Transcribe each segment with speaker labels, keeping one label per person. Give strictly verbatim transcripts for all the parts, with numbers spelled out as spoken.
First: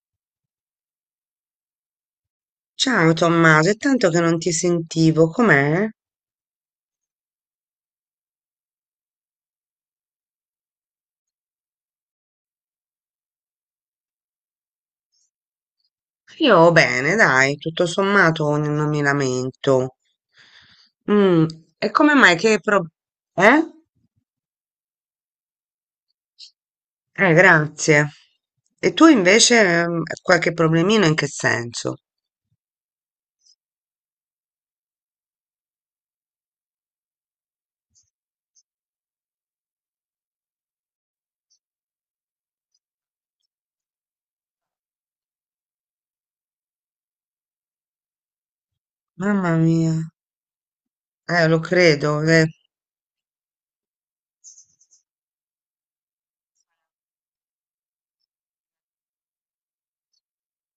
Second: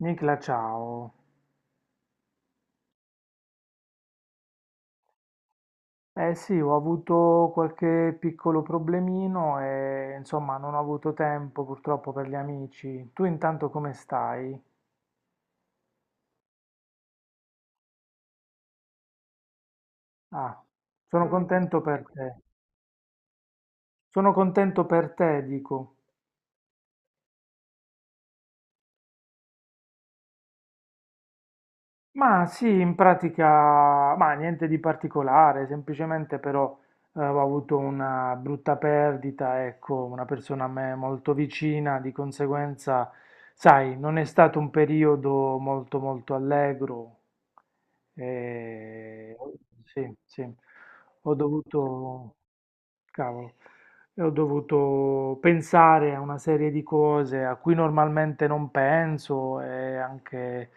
Speaker 1: Nicla, ciao.
Speaker 2: Ciao Tommaso, è tanto che non ti sentivo, com'è?
Speaker 1: Eh sì, ho avuto qualche piccolo problemino e insomma non ho avuto tempo purtroppo per gli amici. Tu intanto come stai?
Speaker 2: Io bene, dai, tutto sommato n- non mi lamento.
Speaker 1: Ah, sono Ah, mi
Speaker 2: Mm,
Speaker 1: contento
Speaker 2: e
Speaker 1: per
Speaker 2: come
Speaker 1: dispiace.
Speaker 2: mai
Speaker 1: Te.
Speaker 2: che pro- Eh?
Speaker 1: Sono contento per te, dico.
Speaker 2: Eh, grazie. E tu invece ehm, qualche problemino in che senso?
Speaker 1: Ma sì, in pratica, ma niente di particolare, semplicemente però eh, ho avuto una brutta perdita, ecco, una persona a me molto vicina, di conseguenza, sai, non è stato un periodo molto molto allegro. E
Speaker 2: Mamma mia,
Speaker 1: sì, sì, ho
Speaker 2: eh, lo credo,
Speaker 1: dovuto,
Speaker 2: eh.
Speaker 1: cavolo, e ho dovuto pensare a una serie di cose a cui normalmente non penso e anche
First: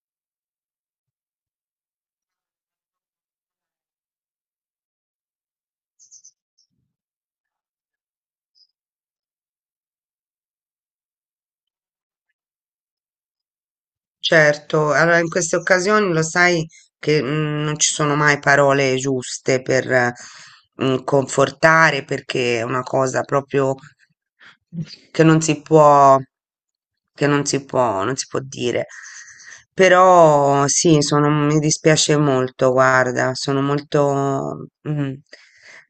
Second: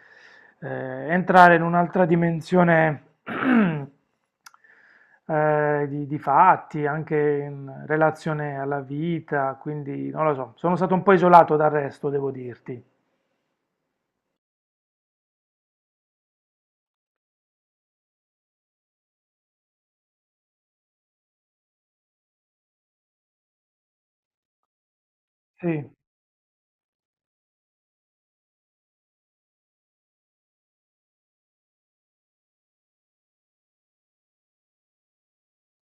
Speaker 1: eh, entrare in un'altra dimensione eh, di, di fatti, anche in relazione alla vita, quindi non lo so, sono stato un po' isolato dal resto, devo dirti.
Speaker 2: Certo, allora in queste occasioni lo sai che mm, non ci sono mai parole giuste per eh, mm, confortare perché è una cosa proprio che non si
Speaker 1: Sì.
Speaker 2: può, che non si può, non si può dire. Però sì, sono- mi dispiace molto, guarda, sono molto mm,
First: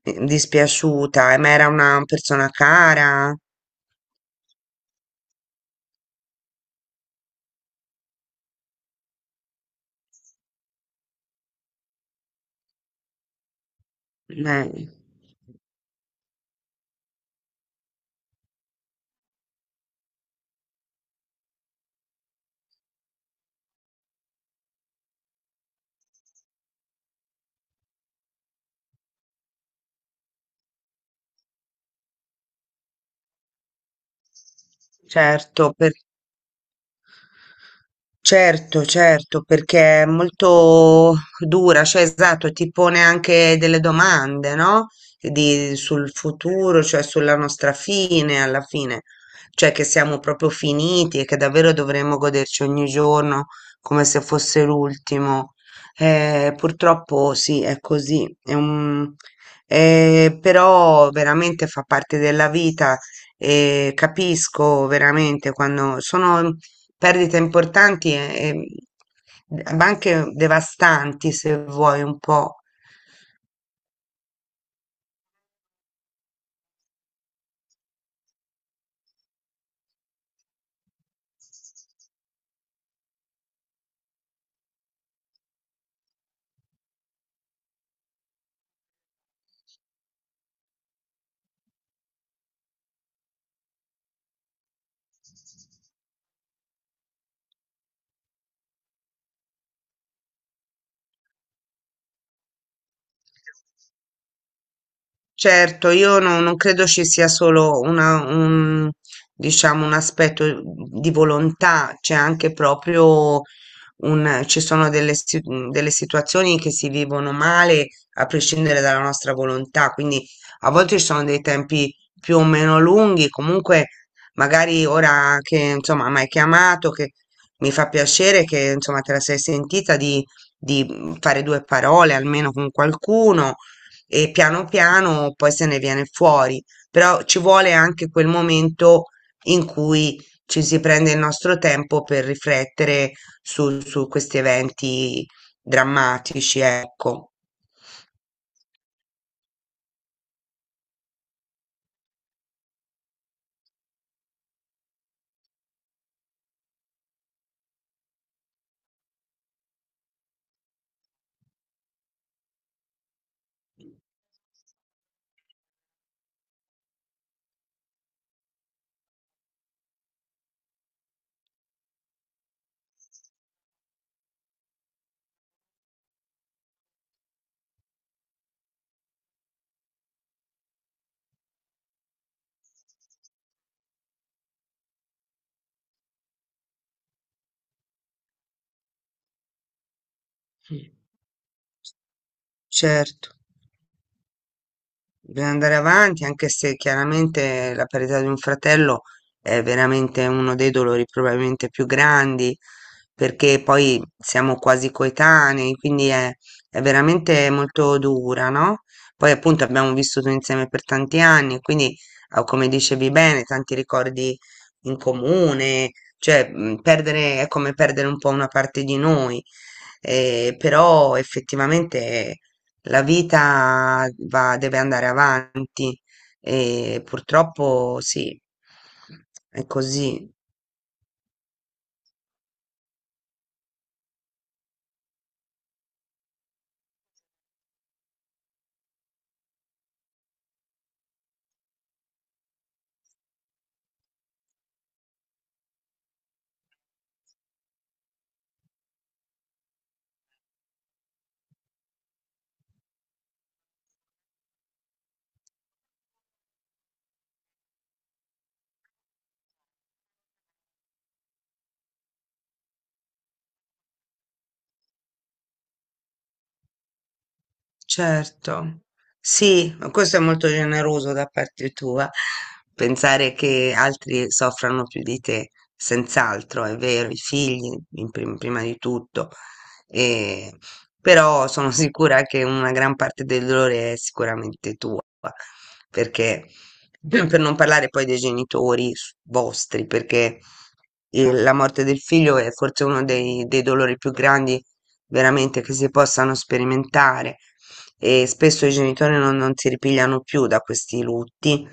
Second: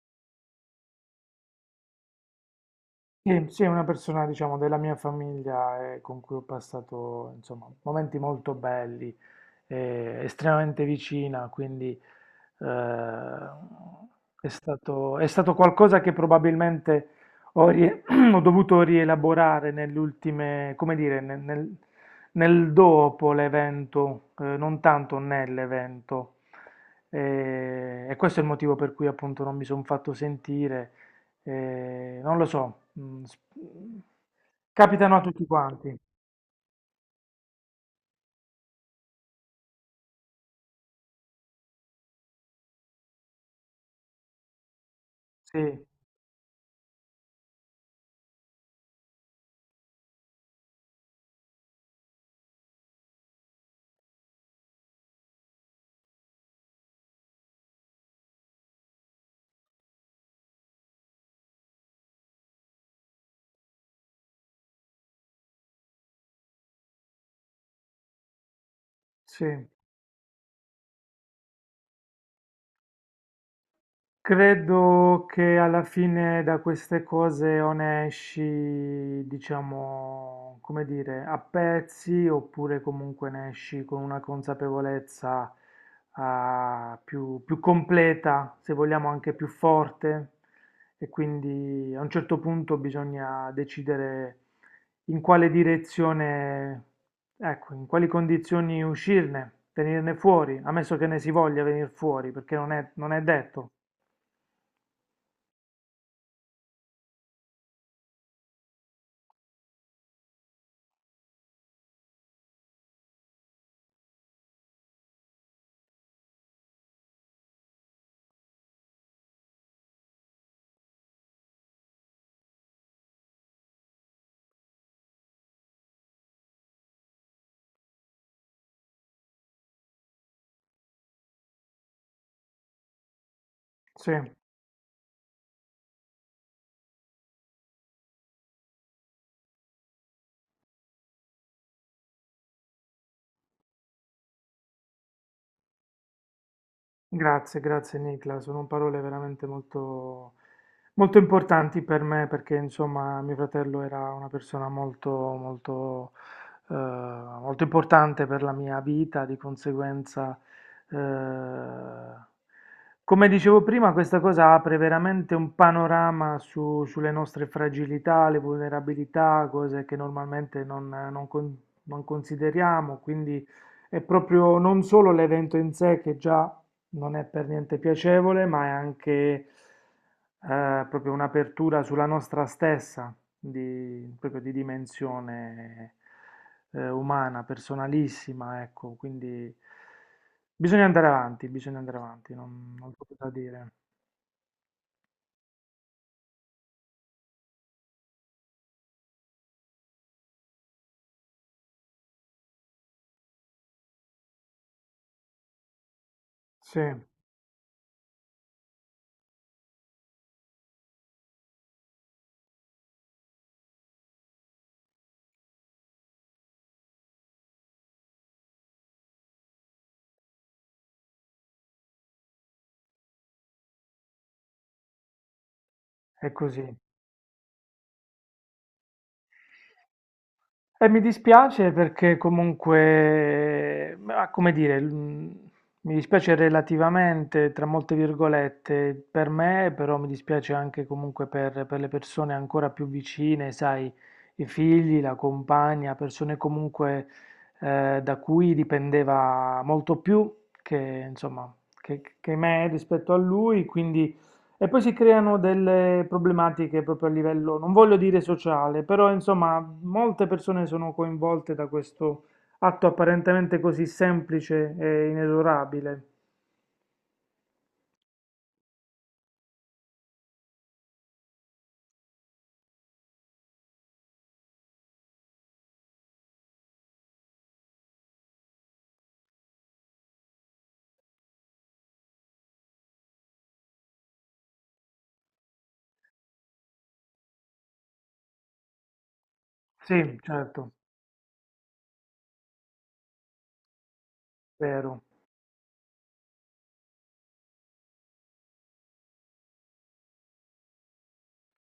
Speaker 2: eh, dispiaciuta, eh, ma era una persona cara,
Speaker 1: Sì, sì, è una persona, diciamo, della mia famiglia eh, con cui ho passato, insomma, momenti molto belli, eh, estremamente vicina, quindi eh, è
Speaker 2: eh,
Speaker 1: stato, è stato qualcosa che probabilmente ho, rie- ho dovuto rielaborare nell'ultime, come dire, nel, nel- nel dopo l'evento, eh, non tanto nell'evento. Eh, E, questo è il motivo per cui appunto non mi sono fatto sentire. Eh, non lo so, mm, s- capitano a tutti
Speaker 2: certo.
Speaker 1: quanti.
Speaker 2: Certo, certo, perché è molto dura, cioè esatto, ti pone anche delle domande, no?
Speaker 1: Sì,
Speaker 2: Di- sul futuro, cioè sulla nostra fine alla fine, cioè che siamo proprio finiti e che davvero dovremmo goderci ogni giorno come se fosse l'ultimo. Eh, purtroppo sì, è così, è un- eh, però veramente fa parte della vita e capisco veramente quando sono perdite importanti e,
Speaker 1: sì.
Speaker 2: e- ma anche devastanti, se vuoi un po'.
Speaker 1: Credo che alla fine da queste cose o ne esci, diciamo, come dire, a pezzi oppure comunque ne esci con una consapevolezza ah, più, più completa, se vogliamo anche più forte. E quindi a un certo punto bisogna decidere in quale direzione, ecco, in quali condizioni uscirne, venirne fuori, ammesso che ne si voglia venire fuori, perché non è non è detto.
Speaker 2: Certo, io no- non credo ci sia solo una, un, diciamo, un aspetto di volontà, c'è anche proprio un- ci sono delle, si- delle situazioni che si vivono male a prescindere dalla nostra volontà, quindi a volte ci sono dei tempi più o meno lunghi, comunque magari ora che insomma mi hai chiamato, che mi fa piacere che insomma te la sei sentita di, di mm, fare due parole almeno con qualcuno
Speaker 1: Sì.
Speaker 2: e piano piano poi se ne viene fuori, però ci vuole anche quel momento in cui ci si prende il nostro tempo per riflettere su, su questi eventi drammatici, ecco.
Speaker 1: Grazie, grazie Nicla, sono parole veramente molto, molto importanti per me perché insomma mio fratello era una persona molto, molto, eh, molto importante per la mia vita, di conseguenza, eh, come dicevo prima, questa cosa apre veramente un panorama su- sulle nostre fragilità, le vulnerabilità, cose che normalmente non, non con- non consideriamo, quindi è proprio non solo l'evento in sé che già non è per niente piacevole, ma è anche eh, proprio un'apertura sulla nostra stessa, di, proprio di dimensione eh, umana, personalissima, ecco, quindi bisogna andare avanti, bisogna andare avanti, non, non c'è cosa
Speaker 2: Certo,
Speaker 1: dire.
Speaker 2: bisogna andare avanti, anche se chiaramente la perdita di un fratello è veramente uno dei dolori probabilmente più grandi, perché poi siamo quasi coetanei, quindi è,
Speaker 1: Sì,
Speaker 2: è veramente molto dura, no? Poi appunto abbiamo vissuto insieme per tanti anni, quindi ah, come dicevi bene, tanti ricordi in comune, cioè mh, perdere è come perdere un po' una parte di noi eh, però effettivamente la vita va- deve andare avanti
Speaker 1: è così.
Speaker 2: e purtroppo sì, è così.
Speaker 1: E mi dispiace perché comunque, ma come dire, mh, mi dispiace relativamente, tra molte virgolette, per me, però mi dispiace anche comunque per, per le persone ancora più vicine, sai, i figli, la compagna, persone comunque eh, da cui dipendeva molto più che, insomma, che, che me rispetto a lui, quindi... E poi si creano delle problematiche proprio a livello, non voglio dire sociale, però insomma molte persone sono coinvolte da questo atto apparentemente così semplice e inesorabile.
Speaker 2: Certo, sì, ma questo è molto generoso da parte tua, pensare che altri soffrano più di te, senz'altro, è vero, i figli in prim- prima di tutto, e- però sono sicura che una gran parte del dolore è sicuramente tua, perché per non parlare poi dei genitori s- vostri,
Speaker 1: Sì,
Speaker 2: perché
Speaker 1: certo,
Speaker 2: eh, la morte del figlio è forse uno dei dei dolori più grandi
Speaker 1: vero.
Speaker 2: veramente che si possano sperimentare e spesso i genitori non, non si ripigliano più da questi lutti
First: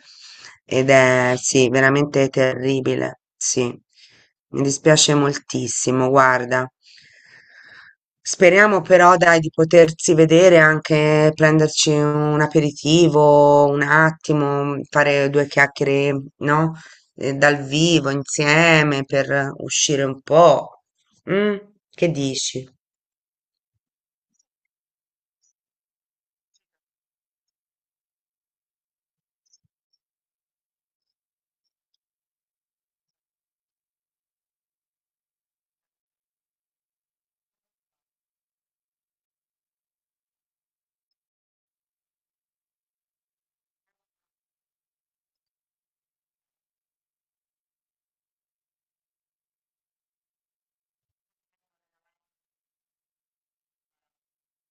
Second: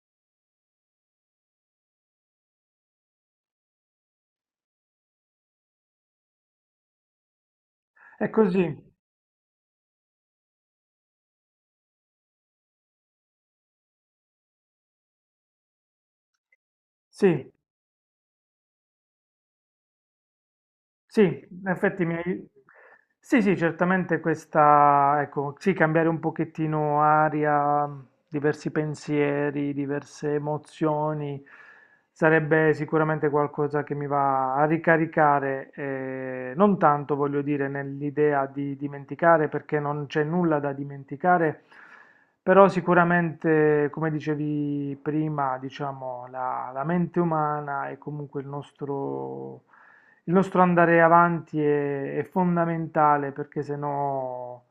Speaker 2: ed è sì, veramente terribile, sì. Mi dispiace moltissimo, guarda.
Speaker 1: È così,
Speaker 2: Speriamo però, dai, di potersi vedere anche, prenderci un aperitivo, un attimo, fare due chiacchiere, no? Eh,
Speaker 1: sì.
Speaker 2: dal vivo insieme per uscire un po'.
Speaker 1: Sì,
Speaker 2: Mm?
Speaker 1: in effetti
Speaker 2: Che
Speaker 1: mi hai...
Speaker 2: dici?
Speaker 1: Sì, sì, certamente questa, ecco, sì, cambiare un pochettino aria, diversi pensieri, diverse emozioni, sarebbe sicuramente qualcosa che mi va a ricaricare, eh, non tanto voglio dire nell'idea di dimenticare, perché non c'è nulla da dimenticare, però sicuramente, come dicevi prima, diciamo, la la mente umana e comunque il nostro il nostro andare avanti è, è fondamentale perché se no,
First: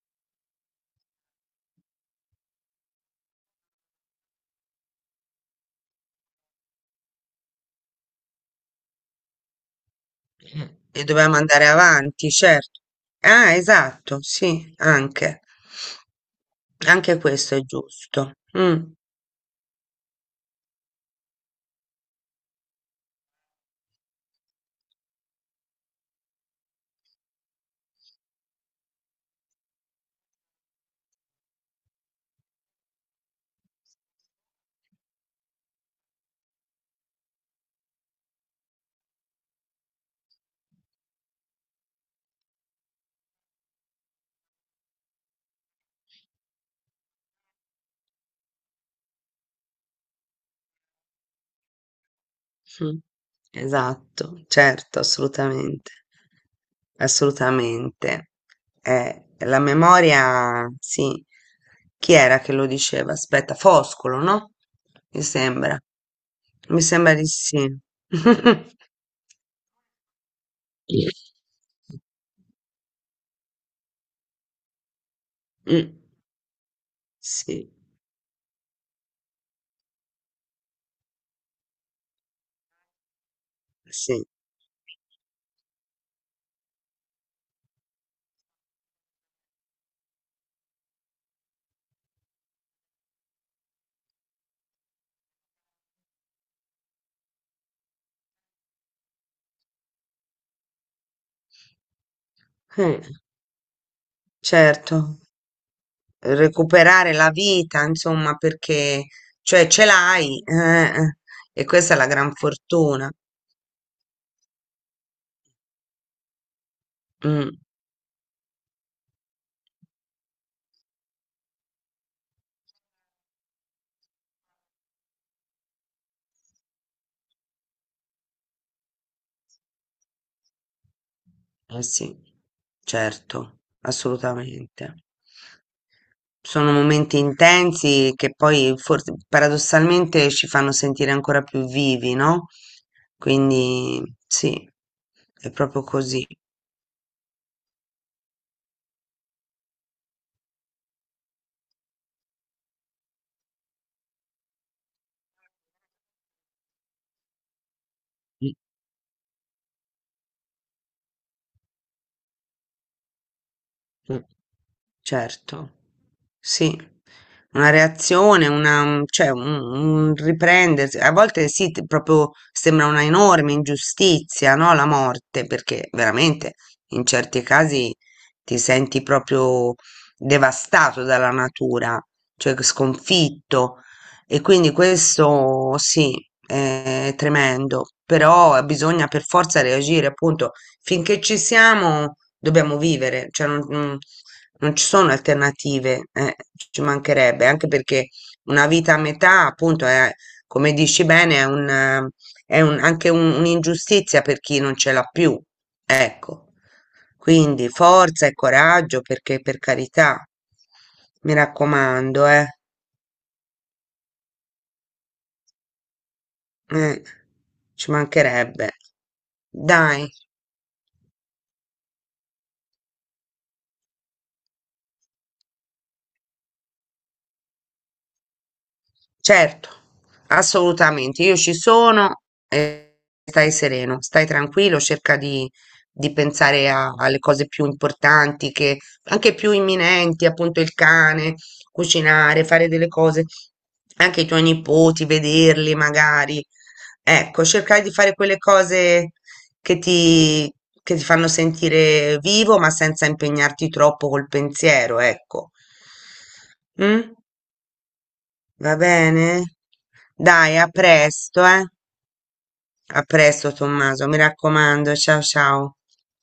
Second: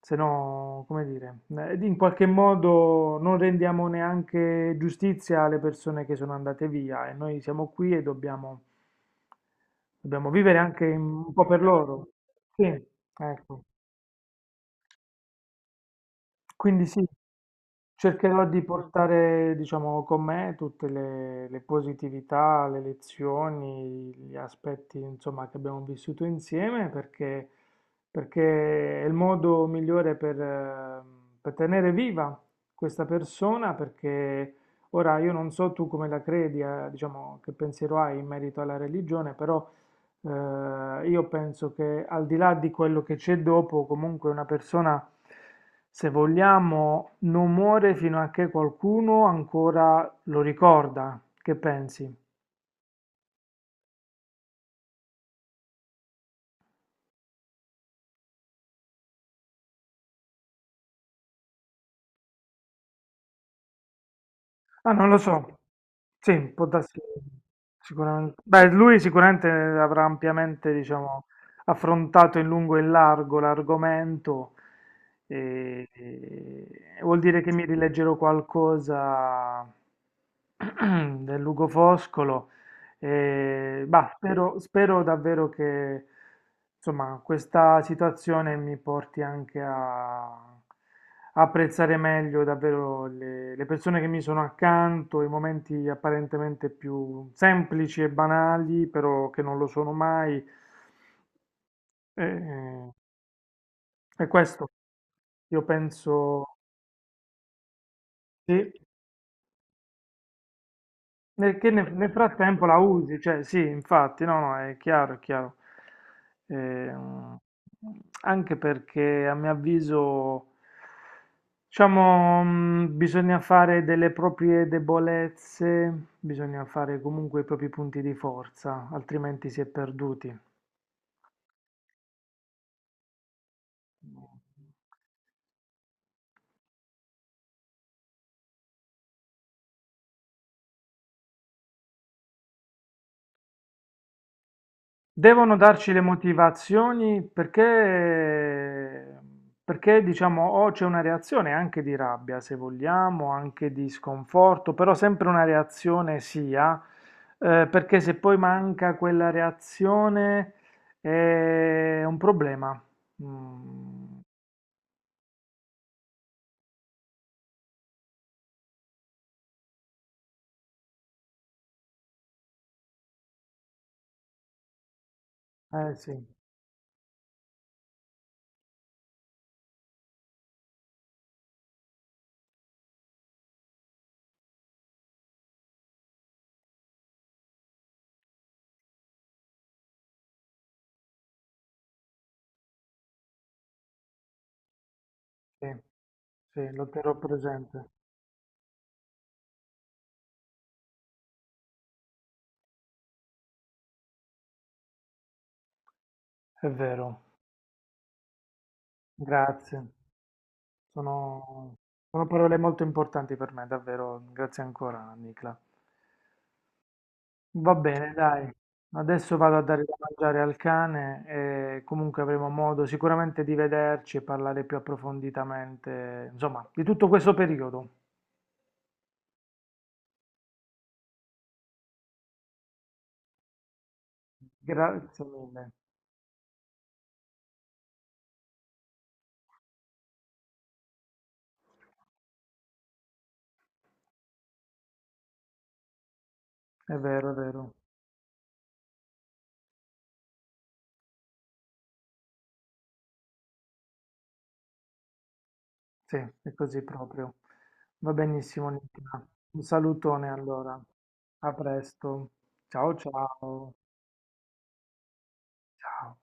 Speaker 1: se no, come dire, eh, in qualche modo non rendiamo neanche giustizia alle persone che sono andate via e noi siamo qui e dobbiamo, dobbiamo vivere anche
Speaker 2: E
Speaker 1: un
Speaker 2: dovevamo
Speaker 1: po' per
Speaker 2: andare
Speaker 1: loro.
Speaker 2: avanti,
Speaker 1: Sì,
Speaker 2: certo. Ah,
Speaker 1: ecco.
Speaker 2: esatto, sì, anche.
Speaker 1: Quindi sì,
Speaker 2: Anche questo è giusto.
Speaker 1: cercherò di
Speaker 2: Mm,
Speaker 1: portare, diciamo, con me tutte le, le positività, le lezioni, gli aspetti, insomma, che abbiamo vissuto insieme perché, perché è il modo migliore per, eh, per tenere viva questa persona perché ora io non so tu come la credi, eh, diciamo, che pensiero hai in merito alla religione, però eh, io penso che al di là di quello che c'è dopo, comunque una persona, se vogliamo, non muore fino a che qualcuno ancora lo ricorda. Che pensi?
Speaker 2: mm. Esatto, certo, assolutamente. Assolutamente. Eh, la memoria, sì. Chi era che lo diceva? Aspetta, Foscolo, no?
Speaker 1: Ah, non lo
Speaker 2: Mi
Speaker 1: so.
Speaker 2: sembra.
Speaker 1: Sì, può
Speaker 2: Mi
Speaker 1: darsi
Speaker 2: sembra di sì.
Speaker 1: sicuramente. Beh, lui sicuramente avrà ampiamente, diciamo, affrontato in lungo e in largo l'argomento. E,
Speaker 2: Mm,
Speaker 1: e vuol dire che mi
Speaker 2: sì,
Speaker 1: rileggerò qualcosa del Lugo Foscolo. E, bah,
Speaker 2: sì.
Speaker 1: spero, spero davvero che insomma, questa situazione mi porti anche a apprezzare meglio davvero le, le persone che mi sono accanto, i momenti apparentemente più semplici e banali, però che non lo sono mai. E,
Speaker 2: Eh,
Speaker 1: e questo,
Speaker 2: certo.
Speaker 1: io penso,
Speaker 2: Recuperare la vita, insomma,
Speaker 1: sì.
Speaker 2: perché cioè ce l'hai, eh, eh, e
Speaker 1: Perché nel,
Speaker 2: questa è la
Speaker 1: nel
Speaker 2: gran
Speaker 1: frattempo la
Speaker 2: fortuna.
Speaker 1: usi, cioè sì, infatti, no, no, è chiaro, è chiaro. Ehm,
Speaker 2: Mm,
Speaker 1: Anche perché a mio avviso, diciamo, mh, bisogna fare delle proprie debolezze, bisogna fare comunque i propri punti di forza, altrimenti si è perduti.
Speaker 2: eh sì, certo, assolutamente. Sono momenti intensi che poi forse paradossalmente ci fanno sentire ancora più vivi, no? Quindi sì, è
Speaker 1: Devono
Speaker 2: proprio
Speaker 1: darci le
Speaker 2: così.
Speaker 1: motivazioni perché, perché diciamo, o c'è una reazione anche di rabbia, se vogliamo, anche di sconforto, però sempre una reazione sia, eh, perché se poi
Speaker 2: Mm,
Speaker 1: manca quella reazione è un problema. Mm,
Speaker 2: mm. Certo. Sì, una reazione, una mhmm, cioè un un riprendersi. A volte sì, t proprio sembra una enorme ingiustizia, no, la morte, perché
Speaker 1: eh sì,
Speaker 2: veramente in certi casi ti senti proprio devastato dalla natura, cioè c sconfitto. E quindi questo sì, è tremendo, però bisogna per forza reagire, appunto. Finché ci siamo dobbiamo vivere, cioè non, non- non ci sono
Speaker 1: sì,
Speaker 2: alternative, eh,
Speaker 1: sì,
Speaker 2: ci
Speaker 1: lo terrò
Speaker 2: mancherebbe, anche
Speaker 1: presente.
Speaker 2: perché una vita a metà, appunto, è, come dici bene, è un, eh, è un- anche un- un'ingiustizia per chi non ce l'ha più, ecco.
Speaker 1: È vero,
Speaker 2: Quindi forza e coraggio, perché per
Speaker 1: grazie.
Speaker 2: carità, mi
Speaker 1: Sono, sono
Speaker 2: raccomando, eh,
Speaker 1: parole molto importanti per me, davvero. Grazie ancora, Nicla.
Speaker 2: eh,
Speaker 1: Va
Speaker 2: ci
Speaker 1: bene, dai.
Speaker 2: mancherebbe.
Speaker 1: Adesso vado a dare da
Speaker 2: Dai.
Speaker 1: mangiare al cane e comunque avremo modo sicuramente di vederci e parlare più approfonditamente, insomma, di tutto questo periodo.
Speaker 2: Certo, assolutamente. Io ci sono, e stai sereno, stai tranquillo, cerca
Speaker 1: Grazie
Speaker 2: di,
Speaker 1: mille.
Speaker 2: di pensare a- alle cose più importanti, che, anche più imminenti, appunto il cane, cucinare, fare delle cose, anche i tuoi nipoti, vederli magari.
Speaker 1: È vero, è
Speaker 2: Ecco,
Speaker 1: vero.
Speaker 2: cercare di fare quelle cose che ti, che ti fanno sentire vivo, ma senza impegnarti troppo col pensiero, ecco.
Speaker 1: Sì, è così
Speaker 2: Mm?
Speaker 1: proprio. Va benissimo,
Speaker 2: Va
Speaker 1: Nicola.
Speaker 2: bene?
Speaker 1: Un salutone
Speaker 2: Dai, a
Speaker 1: allora.
Speaker 2: presto,
Speaker 1: A
Speaker 2: eh?
Speaker 1: presto. Ciao,
Speaker 2: A presto,
Speaker 1: ciao.
Speaker 2: Tommaso, mi raccomando. Ciao ciao.
Speaker 1: Ciao.